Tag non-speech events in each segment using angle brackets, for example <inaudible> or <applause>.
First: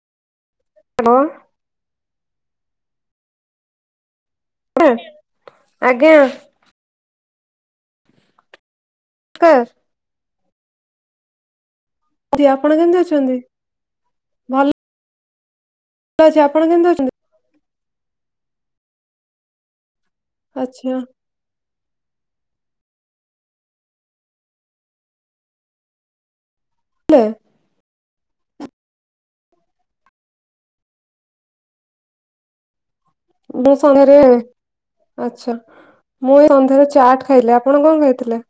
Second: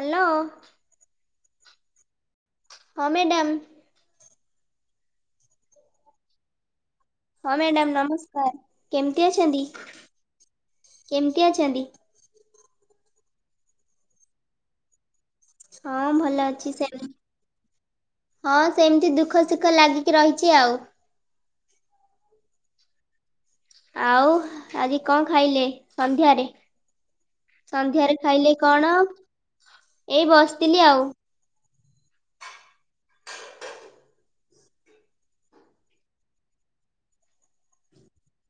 Hello. Hello. ହଁ madam. ଆଜ୍ଞା। ହଁ ମ୍ୟାଡ଼ାମ ନମସ୍କାର। କେମିତି ଅଛନ୍ତି? ନମସ୍କାର କେମତି ଅଛନ୍ତି? କି ଆପଣ କେମିତି ଅଛନ୍ତି ଭଲ। ହଁ ଭଲ ଆପଣ ଅଛି କେମିତି ସେମ ଅଛନ୍ତି? ହଁ ସେମିତି ଦୁଃଖ ସୁଖ ଲାଗି ରହିଛି ଆଉ। ଆଚ୍ଛା ଆଉ ଆଜି କଣ ଖାଇଲେ ସନ୍ଧ୍ୟାରେ? ହେ ସନ୍ଧ୍ୟାରେ ଖାଇଲେ କଣ ଏଇ ବସିଥିଲି ଆଉ। ଆଛା ମୁଁ ଏଇ ସନ୍ଧ୍ୟାରେ ଚାଟ ଖାଇଲେ ଆପଣ କଣ ଖାଇଥିଲେ?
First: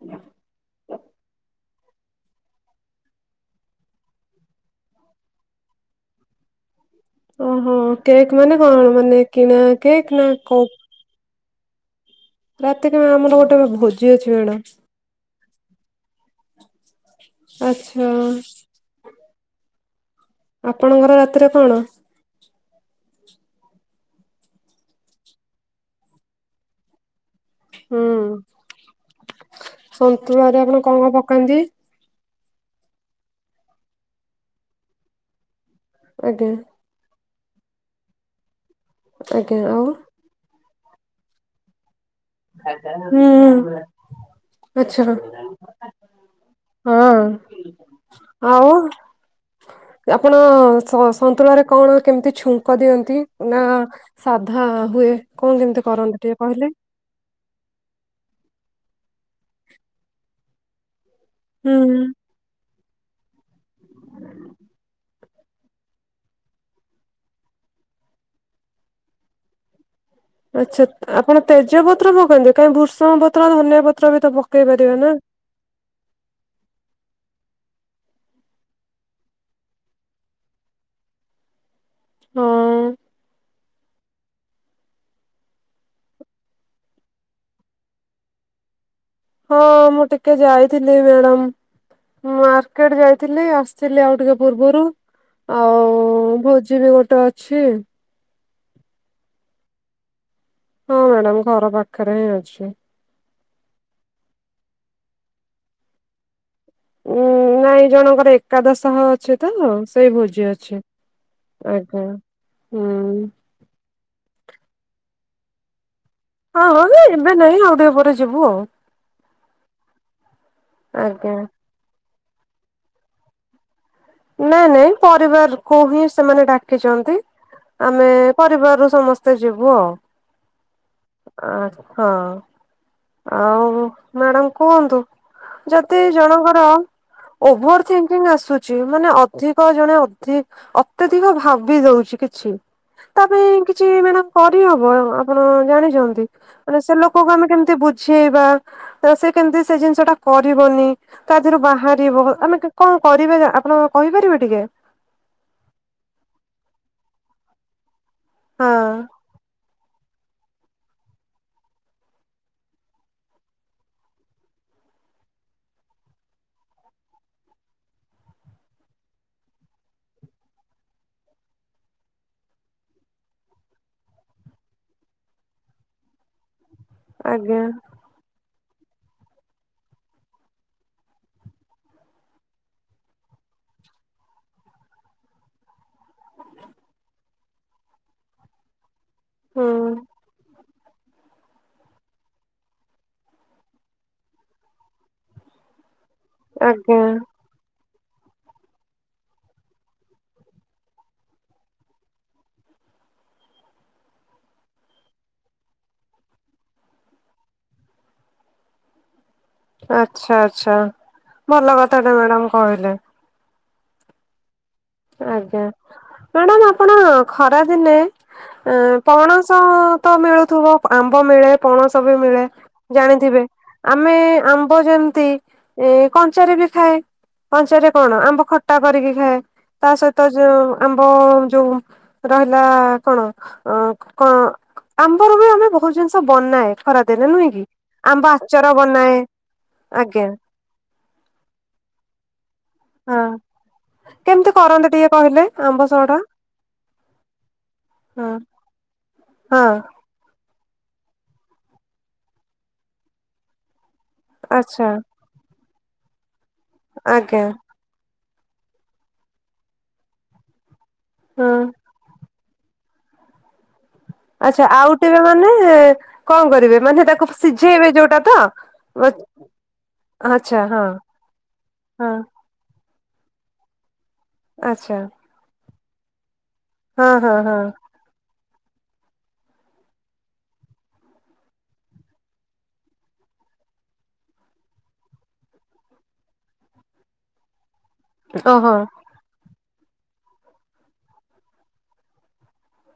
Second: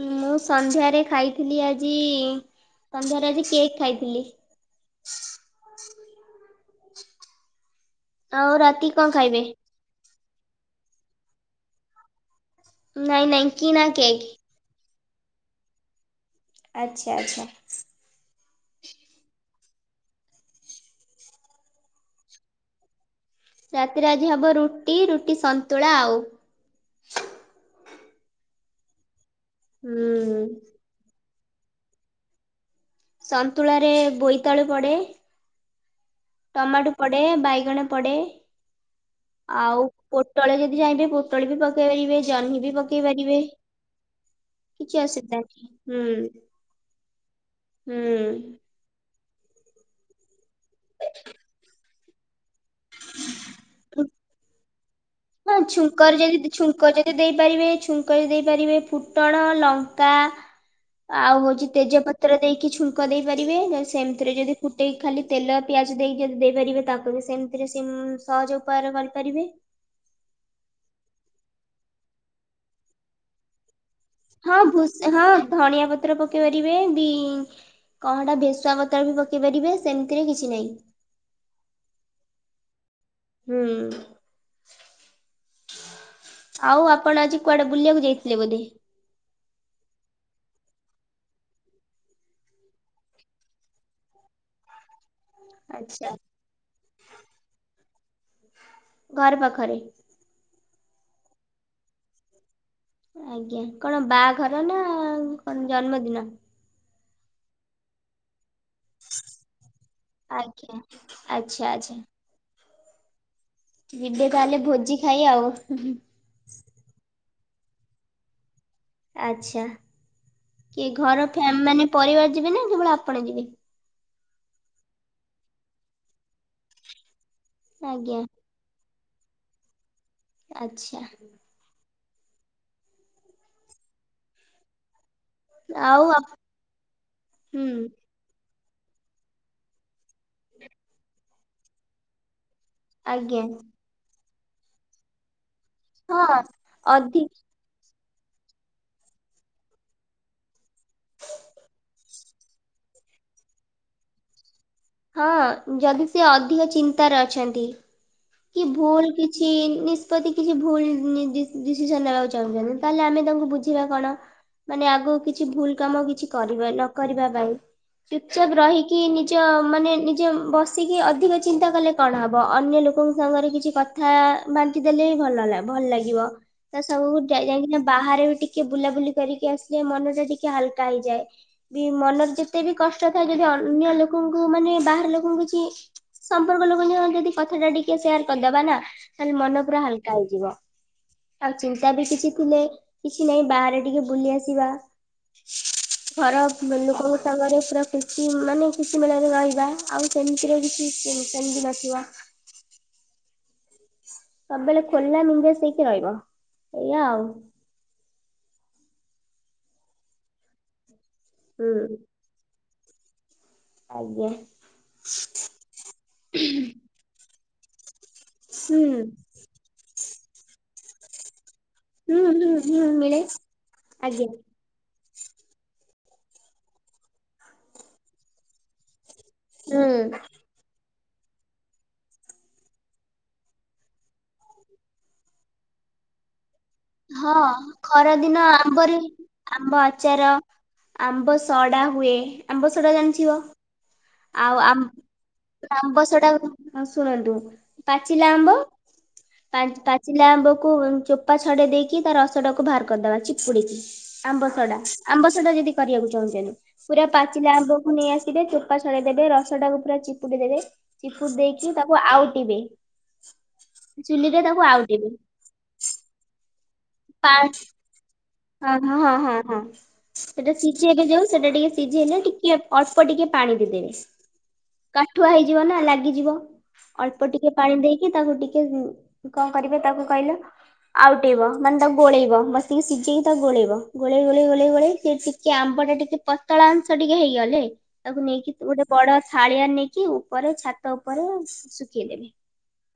ମୁଁ ସନ୍ଧ୍ୟାରେ ଖାଇଥିଲି ଆଜି ସନ୍ଧ୍ୟାରେ ଆଜି କେକ୍ ଖାଇଥିଲି। ଓହୋ। କେକ୍ ଆଉ ମାନେ କଣ ରାତି ମାନେ ଖାଇବେ? କିଣା କେକ୍ ନା ହଉ। ରାତିକୁ ବା ନାଇଁ ଆମର ନାଇଁ ଗୋଟେ ବା କିଣା ଭୋଜି କେକ୍ ଅଛି ମ୍ୟାଡମ। ଆଛ୍। ଆଚ୍ଛା। ଆପଣଙ୍କର ରାତିରେ କଣ? ରାତିରେ ଆଜି ହବ ରୁଟି ରୁଟି ସନ୍ତୁଳା ଆଉ। ହୁଁ। ହୁଁ ସନ୍ତୁଳାରେ ଆପଣ କଣ କଣ ପକ୍ କୁଅନ୍ତି। ସନ୍ତୁଳାରେ ବୋଇତାଳୁ ପଡେ। ଆଜ୍ଞା ଟମାଟୁ ପଡ୍ ଡେ ବାଇଗଣ ପଡେ। ଆଉ ପୋଟଳ ଯଦି ଯିଏ ହାଁଇବେ ପୋଟଳ ବି ପକେଇ ପାରିବେ। ଜହ୍ନି ବି ପକେଇ ପାରିବେ ହୁଁ କିଛି ଆଚ୍ଛା ଅସୁବିଧା ନାହିଁ। ହୁଁ ହଁ ହୁଁ। ଆପଣ୍? ଓ ସ ସନ୍ତୁଳାରେ କଣ? କେମତି ଛୁଁ ଖ ଦିଅନ୍ତି ନା ସାଧା। ହୁଏ। କଣ ହଁ କେମିତି କରନ୍ତି ଛୁଙ୍କର ଟିକେ <unintelligible> କହିଲେ? ଛୁଙ୍କ ଯେତ୍ ଦେଇପାରିବେ ଛୁଙ୍କରେ ଦେଇପାରିବେ ଫୁଟଣ ଲଙ୍କା। ଆଉ ହଉଛି ହୁଁ। ତେଜପତ୍ର ଦେଇକି ଛୁଙ୍କ୍ ଙ୍କ ଦେଇ ପାରିବେ ସେମତିରେ ଯଦି ଫୁଟେଇକି ଖାଲି ତେଲ ପିଆଜ ଦେଇକି ଯଦି ଦେଇ ପାରିବେ ତାକୁ ବି ସେମତିରେ ସେମ୍ ସହଜ ଉପାୟରେ କରିପାରିବେ। ଆଚ୍ଛା। ଆପଣ ତେଜପତ୍ର ପକାନ୍ତି କାହିଁ ଭୃସଙ୍ଗ ପତ୍ର ଧନିଆ ପତ୍ ହଁ ଭୁସ୍ ହଁ ଧଣିଆ ପତ୍ର ପକେଇ ପାରିବେ। ବି କଣ ହେଇଟା ଭେସୁଆ ବତର ବି ପକେଇ ପାରିବେ ସେମତିରେ କିଛି ନାହିଁ। ହଁ। ହୁଁ। ଆଉ ଆପଣ ଆଜି କୁଆଡେ ବୁଲିବାକୁ ଯାଇଥିଲେ ବୋଧେ? ହଁ ମୁଁ ଟିକେ ଯାଇଥିଲି ମ୍ୟାଡ଼ମ। ମାର୍କେଟ ଯାଇଥିଲି ଆସିଥିଲି ଆଉ ଟିକେ ପୂର୍ବରୁ। ଆଚ୍ଛା ଆଉ ଭୋଜି ବି ଗୋଟେ ଅଛି। ଘର ପାଖରେ? ହଁ ମ୍ୟାଡମ ଘର ପାଖରେ ହିଁ ଅଛି। ଆଜ୍ଞା। କଣ ବାଘର ନା କଣ୍ ଜନ୍ମଦିନ? ଉୁଁ ନାଇଁ ଜଣଙ୍କର ଏକ୍ ଏକାଦଶଃ ଅଛି ତ ସେଇ ଭୋଜି ଆଜ୍ଞା ଅଛି। ଆଚ୍ଛା ଆଚ୍ଛା ଆଜ୍ଞା। ହୁଁ। ଯିବେ ତାହେଲେ ଭୋଜି ଖାଇ ଆଉ। ହଁ ହଁ ଏବେ ନାହିଁ ଆଉ ଦେହ ପରେ ଯିବୁ ଆଉ। ଆଛା କି ଘର ଆଜ୍ଞା ମାନେ ପରିବାର ଯିବେ ନା କେବଳ ଆପଣ ଯିବେ। ନାଇଁ ନାଇଁ ପରିବାର କ ହିଁ ସେମାନେ ଡାକିଛନ୍ତି। ଆମେ ଆଜ୍ଞା ପରିବାରରୁ ସମସ୍ତ ସମସ୍ତେ ଯିବୁ ଆଉ। ଆଚ୍ଛା। ଆ ହଁ ଆଉ ମ୍ୟାଡ଼ାମ କୁହନ୍ତୁ। ଯତେ ଆଉ ଆପ ଜଣଙ୍କର ହୁଁ ଓଭର ଙ୍କିଙ୍ଗ ଆସୁଛି। ମାନେ ଅଧିକ ଜଣେ ଅଧିକ ଅତ୍ୟଧିକ ଭାବି ଦଉଛି କିଛି। ତା ଆଜ୍ଞା ପାଇଁ କିଛି ମଡ କରିହବ ଆପଣ ଜାଣିଛନ୍ତି ହଁ ମାନେ ସେ ଅଧି ଲୋକଙ୍କୁ ଆମେ କେମତି ସେଇବା ରୋଷେଇ କେମିତି ସେ ଜିନିଷ ଟା କରିବନି, ତା ଦେହରୁ ବାହାରିବ ଆମେ କଣ କର ଆପଣ କହିପାରିବ ଟିକେ। ହଁ ଯଦି ସିଏ ଅଧିକ ଚିନ୍ତାରେ ଅଛନ୍ତି। କି ହଁ ଭୁଲୁ କିଛି ନି ଯଦି କିଛି ଭୁଲୁ ଡି- ଡିସିସନ ନେବାକୁ ଚାହୁଁଛନ୍ତି, ତାହେଲେ ଆମେ ତାଙ୍କୁ ବୁଝିବା କଣ? ମାନେ ଆଗକୁ କିଛି ଭୁଲ କାମ କିଛି ନ କରିବା ପାଇଁ ଚାପ ରହିକି ନିଜ ମାନେ ନିଜେ ବସିକି ଅଧିକ ଚିନ୍ତା କଲେ କଣ ହବ, ଅନ୍ୟ ଲୋକଙ୍କ ସାଙ୍ଗରେ କିଛି କଥା ବାଣ୍ଟି ଦେଲେ ବି ଭଲା -ଭଲ ଲାଗିବ। ତ ସବୁ ଆଜ୍ଞା ଯାଇକିନା ବାହାରେ ବି ଟିକେ ଟିକେ ବୁଲାବୁଲି କରିକି ଆସିଲେ ମନ ଟିକେ ହାଲକା ହେଇଯାଏ, ବି ମନର ଯେତେ ବି କଷ୍ଟ ଥାଏ, ଯଦି ଅନ୍ୟ ଲୋକଙ୍କୁ ମୁଁ ମାନେ ବାହାର ଲୋକଙ୍କୁ କିଛି ସମ୍ପର୍କ ଲୋକଙ୍କୁ, ଯଦି କଥା ଟା ଟିକେ ସେୟାର କରିଦବା ନା ହେଲେ ମନ ପୁରା ହୁଁ ହାଲକା ହେଇଯିବ। ଆଉ ଚିନ୍ତା ବି କିଛି ଥିଲେ କିଛି ନାହିଁ, ବାହାରେ ଟିକେ ବୁଲି ଆସିବା। ଘର <unintelligible> ଅବ ଆଜ୍ଞା ଲୋକଙ୍କ ସାଙ୍ଗରେ ପୁରା କିଛି ମାନେ କିଛି ମେଳାରେ ରହିବା, ଆଉ ସେମିତିରେବି କିଛି ସେମିତି <unintelligible> ବସିବା। ସବୁବେଳେ ଖୋଲା <inaudible> ସେଇକି ରହିବ, ଏଇଆ ଆଉ। ଆଚ୍ଛା ଆଚ୍ଛା। ଭଲ ହୁଁ କଥାଟେ ମ୍ୟାଡାମ‌! କହିଲେ ଆଜ୍ଞା। ଆଜ୍ଞା। ମ୍ୟାଡାମ ଆପଣ ଖରାଦିନେ ହୁଁ ଏଁ ପଣସ ତ ମିଳୁଥିବ ଆମ୍ବ ମିଳେ ପଣସ ବି ହୁଁ ମିଳେ ହୁଁ ହୁଁ ମିଳେ। ଜାଣିଥିବେ, ଆମେ ଆଜ୍ଞା ଆମ୍ବ ଯେମ ତି ଇ କଞ୍ଚାରେ ବି ଖାଏ, କଞ୍ଚାରେ କଣ ଆମ୍ବ ଖଟା କରିକି ଖାଏ। ହୁଁ ତା ସହିତ ଯୋଉ ଆମ୍ବ ଯୋଉ ରହିଲା କଣ ଅଁ କଣ ଆମ୍ବରେ ବି ଆମେ ବହୁତ ଜିନିଷ ବନାଏ ଖରାଦିନେ ହଁ ନୁହେଁ କି? ଆମ୍ବ ଖରାଦିନ ଆଚାର ଆମ୍ବରେ ବନାଏ ଆମ୍ବ ଆଜ୍ଞା ଆଚାର, ଆମ୍ବ ସଡା ହୁଏ, ଆମ୍ବ ସେଟା ହଁ। ଜାଣିଥିବ କେମିତି ଆଉ ଆମ୍ କରନ୍ତି ଟିକେ କହିଲେ ଆମ୍ବ ସଢା ହଁ ଶୁଣନ୍ତୁ, ହଁ ପାଚିଲା ଆମ୍ବ ପା ହଁ ପାଚିଲା ଆମ୍ବ କୁ ଚୋପା ଛଡେଇ ଦେଇକି, ତା ରସ ଟା ଟାକୁ ଭାର କରିଦବା ଚିପୁଡିକି। ଆମ୍ବସଡା ଆଚ୍ଛା ଆମ୍ବସଡା ଯଦି କରିବାକୁ ଚାହୁଁଚନ୍ତି ପୁରା ଆଜ୍ଞା ପାଚିଲା ଆମ୍ବକୁ ନେଇ ଆସି <unintelligible> ଫାଷ୍ଟ ଛଡେଇ ଦେବେ ରସ ଟାକୁ ପୁରା ଚିପୁଡ଼ି ଦେବେ ଚିପୁ ହଁ। ଦେଇକି ତାକୁ ଆଉଟିବେ <inaudible> ତାକୁ ଆଚ୍ଛା ଆଉ ଆଉଟିବେ। ଟିବେ ମାନେ କଣ କରିବେ? ମାନେ ତାକୁ ପା ଫ ସିଝେଇବେ ଯୋଉଟା ତ? ହଁ ହଁ ହଁ ହଁ ହଁ ସେଟା ଆଚ୍ଛା ହଁ ସିଝେଇବେ ଯୋଉ ସେଟା ଟିକେ ସିଝି ହଁ ହେଲେ ଟିକେ ଅଳ୍ପ ଟିକେ ପାଣି ଦେଇଦେବେ ଆଚ୍ଛା କାଠୁଆ ହେଇଯିବ ନା ଲା ଲାଗିଯିବ। ହଁ ଅଳ୍ପ ହଁ ଟିକେ ହଁ ପାଣି ଦେଇକି ତାକୁ ଟିକେ ଟେ କଣ କରିବେ ତାକୁ କହିଲ ଆଉଟେଇବ ମାନେ ତାକୁ ଗୋଳେଇବ ମସିକି ସିଝେଇ ତ ଗୋଳେଇବ ଗୋଳେଇ ଗୋଳେଇ ଗୋଳେଇ ଗୋଳେଇ ସେ ଟିକେ ଆମ୍ବ ଟା ଟିକେ ପତଳା ଅଂଶ ଟିକେ ହେଇଗଲେ ତାକୁ ନେଇକି ଓହୋ ଗୋଟେ ବଡ ଥାଳିଆ ନେଇକି କି ଉପରେ ଛାତ ଉପରେ ଶୁଖେଇଦେବେ।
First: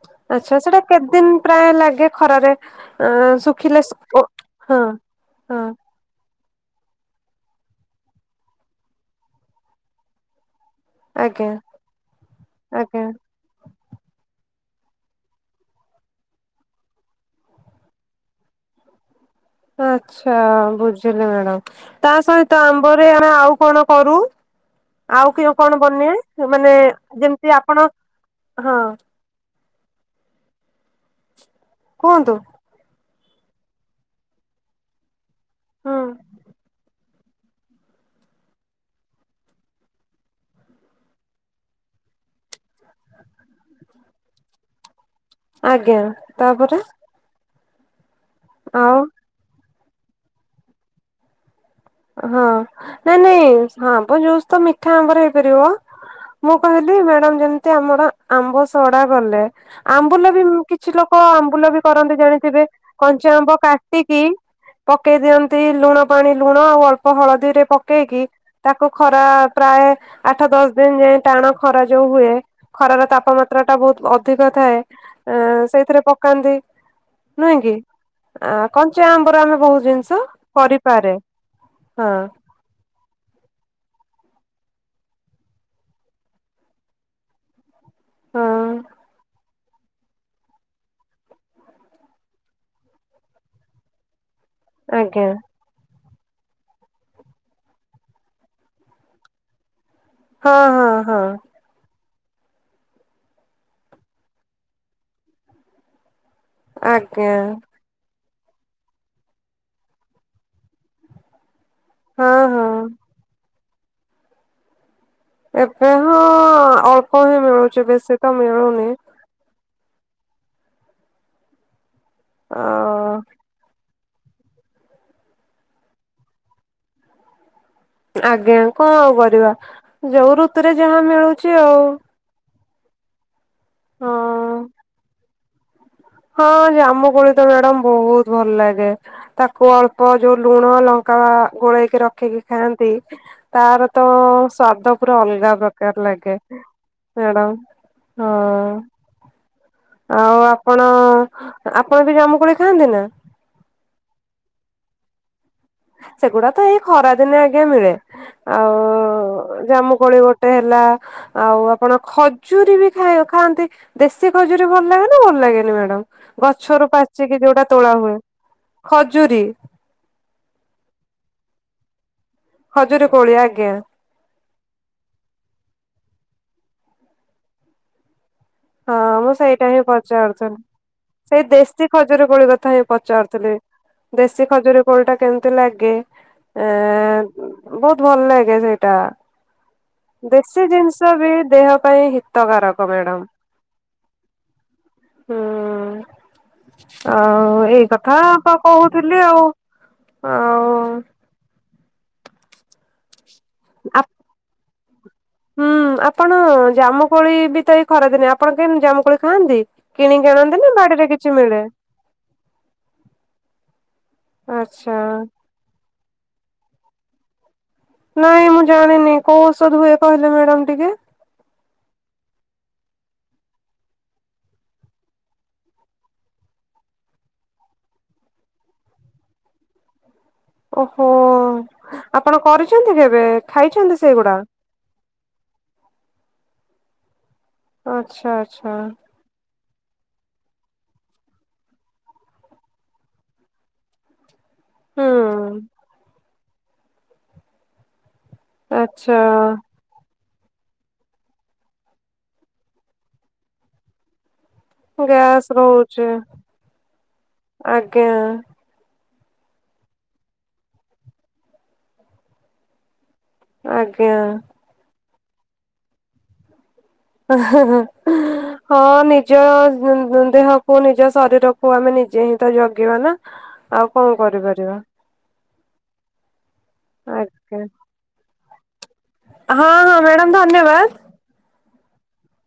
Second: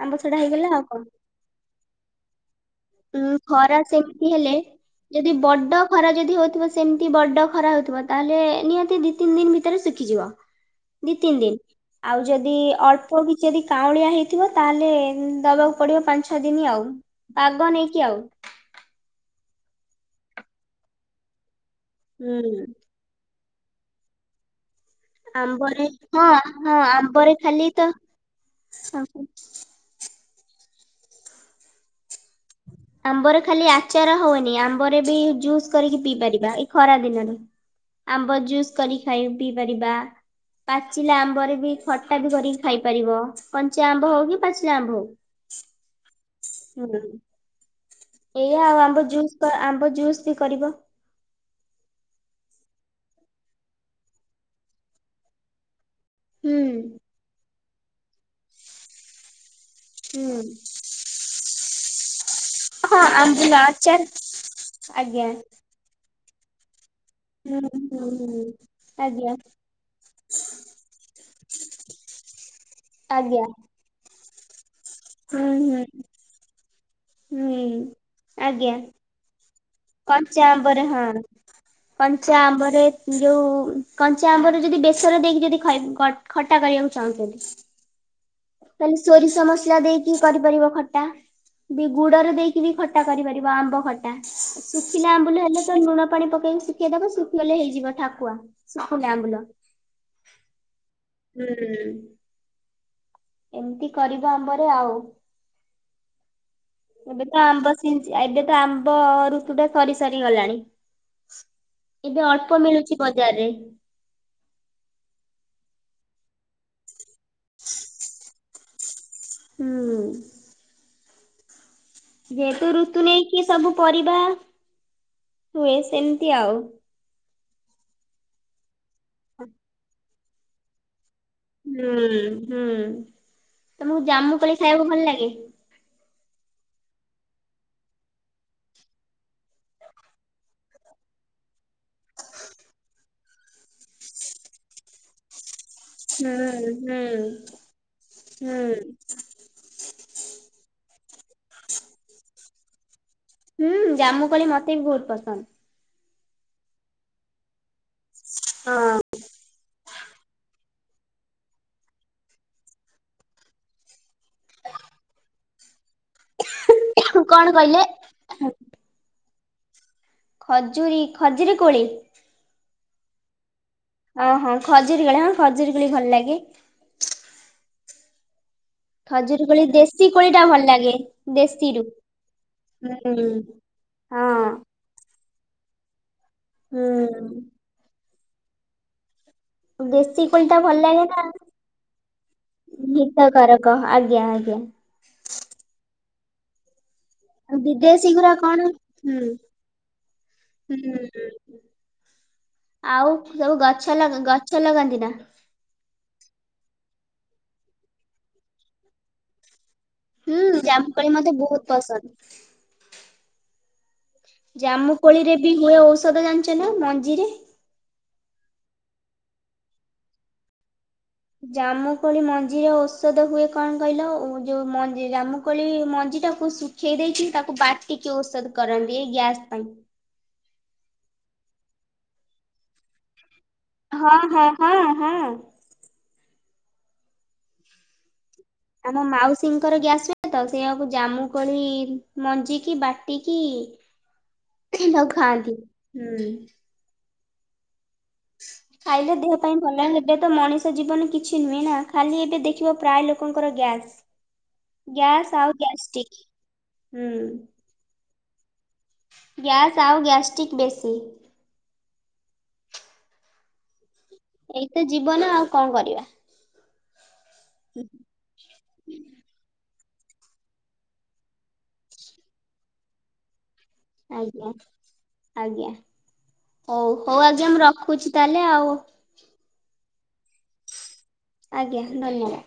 ଆମ୍ବ ସଡା ଆଛା ହେଇଗଲା ସେଟା ଆଉ କଣ କେତେ ଦିନ ପ୍ରାୟ ଲାଗେ ଖରାରେ ଉଁ ଖରା ଶୁଖିଲେ? ଉମଂ ସେମିତି ହେଲେ ହଁ ଯଦି ହଁ ବଡ ଖରା ଯଦି ହଉଥିବ ସେମିତି ବଡ ଖରା ହଉଥିବ ତାହେଲେ ନିହାତି ଦି ତିନି ଦିନ ଭିତରେ ଶିଖିଯିବ। ଦି ତିନି ଆଜ୍ଞା ଦିନ ଆଉ ଯଦି ଆଜ୍ଞା ଅଳ୍ପ କିଛିଯଦି ଚାଉଁଳିଆ ହେଇଥିବ ତାହେଲେ ଦବାକୁ ପଡିବ ପାଞ୍ଚ ଛଅ ଦିନ ଆଉ ପାଗ ନେଇକି ଆଉ। ଆଛା ବୁଝିଲି ମ୍ୟାଡ଼ାାମ। ତା ହୁଁ ସହିତ ଆମ୍ବରେ ଆଉ କଣ କରୁ? ଆଉ କି କଣ ଆମ୍ବରେ ବନେ ହଁ ମାନେ ହଁ ଆମ୍ବରେ ଯେମିତି ଖାଲି ଆପଣ ତ ହଁ କୁହନ୍ତୁ। ଆମ୍ବରେ ଖାଲି ଆଚାର ହଉନି ଆମ୍ବରେ ବି ଜୁସ୍ ହୁଁ କରିକି ପିଇ ପାରିବା ଏଇ ଖରା ଦିନରେ ଆମ୍ବ ଜୁସ୍ କରିକି ଖାଇ ପିଇ ପାରିବା। ପାଚିଲା ଆମ୍ବରେ ବି ଖଟା ବି କରିକି ଖାଇପାରିବ। କଞ୍ଚା ଆମ୍ବ ହଉ କି ପାଚିଲା ଆମ୍ବ ହଉ ଆଜ୍ଞା ତାପରେ ଏଇ ଆଉ ଆମ୍ବ ଜୁସ୍ ଆମ୍ବ ଜୁସ୍ ବି କରିବ। ହଁ ନାଇଁ ନାଇଁ ହପ ଯୁସ୍ ତ ମିଠା ଆମ୍ଵ ରେ ହେଇପାରିବ। ମୁଁ ହୁଁ କହିଲି ମ୍ୟାଡାମ ଯେମ ଏମିତି ଆମର ଆମ୍ବ ସଢା ଗଲେ ହୁଁ ଆମ୍ବୁଲ ବି କିଛି ଲୋକ ଆମ୍ବୁଲ ବି କରନ୍ତି ଜାଣି ଥିବେ। ହଁ କଞ୍ଚା ଆମ୍ବୁଲ ଆମ୍ବ ଆଚାର କାଟିକି ପକେଇ ଆଜ୍ଞା ଦିଅନ୍ତି ଲୁଣ ପାଣି ଲୁଣ ହଁ ଆଉ। ହୁଁ ହଳଦୀରେ ହୁଁ ପକେଇକି ହୁଁ ତାକୁ ଖରା ଆଜ୍ଞା ପ୍ରାୟ ଆଠ ଦଶ ଦିନ ଯାଏ ଟାଣ ଖରା ଯୋଉ ହୁଏ। ଖରାର ଆଜ୍ଞା ତାପମାତ୍ରା ଟା ବହୁତ ଅ ଅଧିକ ଥାଏ। ଆ ହୁଁ ହୁଁ ସେଇଥିରେ ପକାନ୍ତି ନୁହେଁ କି? ହୁଁ ଆ ଆଜ୍ଞା କଞ୍ଚା ଆମ୍ବର ଆମେ ବହୁତ ଜିନିଷ କଞ୍ଚା ଆମ୍ବରେ ହଁ କରିପାରେ ହଁ କଞ୍ଚା ଆମ୍ବରେ ଯୋଉ କଞ୍ଚା ଆମ୍ବରେ ଯଦି ବେସର ଦେଇକି ଯଦି ଖଟ ଖଟ ଖଟା କରିବାକୁ ଚାହୁଁଚନ୍ତି। ହଁ। ତାହଲେ ସୋରିଷ ସମଲା ଲା ଦେଇକି କରିପାରିବ ଖଟା। ବି ଗୁଡରେ ଦେଇକି ବି ଖଟା କରିପାରିବ ଆମ୍ବ ଖଟା। ସୁଖିଲା ଆଜ୍ଞା ଆମ୍ବୁଲ ହେଲେ ଲୁଣ ପାଣି ପକେଇକି ଶୁଖେଇଦବ, ଶୁଖିଲେ ହେଇଯିବ ଠାକୁଆ ଶୁଖୀଲା ଆମ୍ବୁଲ ହଁ ହଁ ହଁ। ହୁଁ ଏମିତି କରିବା ଆମ୍ବରେ ଆଉ। ଏବେ ଆଜ୍ଞା ତ ଆମ୍ବ ସିଜି ଆବେ ତ ଆମ୍ବ ଋତୁ ଟା ସରି ସରି ଗଲାଣି। ଏବେ ହଁ ଅଳ୍ପ ହଁ। ମିଳୁଚି ବଜାରେ। ହଁ ହଁ ଅଳ୍ପ ହିଁ ମିଳୁଚି ବେଶୀ ତ ମିଳୁନି। ହୁଁ। ଅ ଯେହେତୁ ଋତୁ ନେଇକି ସବୁ ପରିବା ହୁଏ ସେମିତି ଆଉ। ଆଜ୍ଞା। କଣ କରିବା ଯୋଉ ଋତୁରେ ଯାହା ମିଳୁ ହୁଁ ହୁଁ ତମକୁ ହଁ ଜାମୁ କୋଳି ଖାଇବାକୁ ଭଲ ଲାଗେ? ହଁ ଜାମୁ କୋଳି ତ ମ୍ୟାଡାମ ବହୁତ ଭଲ ଲାଗେ ତାକୁ ଅଳ୍ପ ଯୋଉ ଲୁଣ ଲଙ୍କା ଗୋଳେଇକି ରଖିକି ଖାଆନ୍ତି ତାର ତ ସ୍ଵାଦ ପୁରା ଅଲଗା ପ୍ରକାର ପ୍ରକାର ହୁଁ ଲାଗେ ହୁଁ ମ୍ୟାଡାମ ହୁଁ। ହଁ ଆଉ ଆପଣ ଆପଣ ବି ଜାମୁ କୋଳି ଖାଆନ୍ତି ନା ହୁଁ ଜାମୁ କୋଳି ମୋତେ ବି ବହୁତ ପସନ୍ଦ। ସେଗୁଡା ତ ଏଇ ଖରା ଦିନେ ଆଜ୍ଞା ମିଳେ ହଁ କୋଳି ଗୋଟେ ହେଲା ଆଉ ଆପଣ ଖଜୁରୀ ବି ଖାଇବା-ଖାଆନ୍ତି। ଦେଶୀ ଖଜୁରୀ ଭଲ ଲାଗେ ନା ଭଲ ଲାଗେନି ମ୍ୟାଡାମ୍ ଗଛ ଗଛରୁ ହଁ। ପାଚିକି କଣ ଯୋଉଟା କହିଲେ ତୋଳା ହୁଏ ଖଜୁରୀ। ଖଜୁରୀ ଖଜିରୀ କୋଳି। ଖଜୁରୀ କୋଳି ଆଜ୍ଞା। ଅଁ ହୋ ଖଜୁରୀ କୋଳି ହଁ ଖଜୁରୀ କୋଳି ଭଲ ଲାଗେ। ହଁ ମୁଁ ଖଜୁରୀ କୋଳି ସେଇଟା ହିଁ ଦେଶୀ କୋଳି ଟା ପଚାରୁଥିଲି। ଭଲ ଲାଗେ ସେଇ ଦେଶୀରୁ। ଦେଶୀ ଖଜୁରୀ କୋଳି କଥା ହିଁ ହୁଁ। ପଚାରୁଥିଲି ଦେଶୀ ହୁଁ ଖଜୁରୀ କୋଳି ଟା କେମତି ତ-ଲାଗେ। ଏଁ ବହୁତ। ଭଲ ଲାଗେ ସେଇଟା। କୋଳିଟା ଦେଶୀ ଭଲ ଲାଗେ ଜିନିଷ ନା ବି ଦେହ ପାଇଁ ହିତକାରକ ମ୍ୟାଡାମ୍। କହ ଆଜ୍ଞା ଆଜ୍ଞା। ହୁଁ। ଆଉ ଏଇ ବିଦେଶୀ କଥା ଗୁରା ତ କଣ ହୁଁ କହୁଥିଲି ଆଉ ଆଉଁ। ହୁଁ ଆଉ। ସବୁ ଗଛ-ଲଗ୍ ଗଛ ଲଗାନ୍ତି ରିନା। ହୁଁଉଁ ଆପଣ ଜାମୁ କୋଳି ବି ତ ଏଇ ଖରାଦିନେ ଆପଣ କେନ୍ତି ଜାମୁ କୋଳି ଖାଆନ୍ତି? କିଣିକି ଆଣନ୍ତି ହୁଁ ନା ବାଡିରେ ଜାମୁକୋଳି ମତେ କିଛି ବହୁତ ମିଳେ? ପସନ୍ଦ ଆଚ୍ଛା ଜାମୁକୋଳିରେ ବି ହୁଏ ଔଷ ସଦା ଜାଣିଚ ନା ମଞ୍ଜିରେ। ନାଇଁ ମୁଁ ଜାଣିନି କୋଉ ଔଷଧ ହୁଏ କହିଲେ ମ୍ୟାଡାମ୍ ଟିକେ। ଜାମୁକୋଳି ମଞ୍ଜିରେ ଔଷଧ ହୁଏ କଣ କଇଲ ଓ ଯୋଉ ମଞ୍ଜି ଜାମୁକୋଳି ମଞ୍ଜି ଟାକୁ ଶୁଖେଇ ଦେଇକି ତାକୁ ବାଟିକି ଔଷଧ କରନ୍ତି ଏ ଗ୍ୟାସ୍ ପାଇଁ। ହୋଓ ଆପଣ କରୁଛନ୍ତି କେବେ? ଖାଇଛନ୍ତି ହଁ ସେଇଗୁଡା? ହଁ ହଁ ହଁ। ଆଚ୍ଛାର୍। ଆମ ମାଉସ୍। ସିଙ୍କର ଗ୍ୟାସ୍ ହୁଏ ତ। ସେଆକୁ ଜାମୁ କୋଳି ମଞ୍ଜିିକି ବାଟିକି। ତାକୁ ଖାଆନ୍ତି ହୁଁ। ହୁଁଉଁ। ଖାଇଲେ ଆଚ୍ଛା ଦେହ ପାଇଁ ଭଲ ହେବେ। ତ ମଣିଷ ଜୀବନ କିଛି ନୁହେଁ ନା। ଖାଲି ଏବେ ଦେଖିବ ପ୍ରାୟ ଲୋକଙ୍କର ଗ୍ୟାସ୍। ଗ୍ୟାସ୍ ଆଉ ଗ୍ୟାସ ରହୁଛି ଗ୍ୟାଷ୍ଟ୍ରିକ୍ ହୁଁ। ଆଜ୍ଞା। ଗ୍ୟାସ୍ ଆଉ ଗ୍ୟାଷ୍ଟ୍ରିକ୍ ବେଶୀ। ଆଜ୍ଞ। ଜ୍ଞା ଏଇତ ଜୀବନ ଆଉ କଣ କରିବା। ହଁ ନିଜ ହୁଁ ହୁଁ ଦେହକୁୁ ନିଜ ଶରୀରକୁ ଆମେ ନିଜେ ହି ତୋ ଜଗିବା ନା ଆଉ କଣ ଆଜ୍ଞା। କରିପାରିବା। ଆଜ୍ଞା। ହଉ ହଉ ଆଜି ଆଜ୍ଞା ମୁଁ ରଖୁଛି ତାର ହେଲେ ଆଉ। ହଁ ହଁ ମ୍ୟାଡ଼ାମ ଧନ୍ୟବାଦ। ଆଜ୍ଞା। ନାଇଁ ମ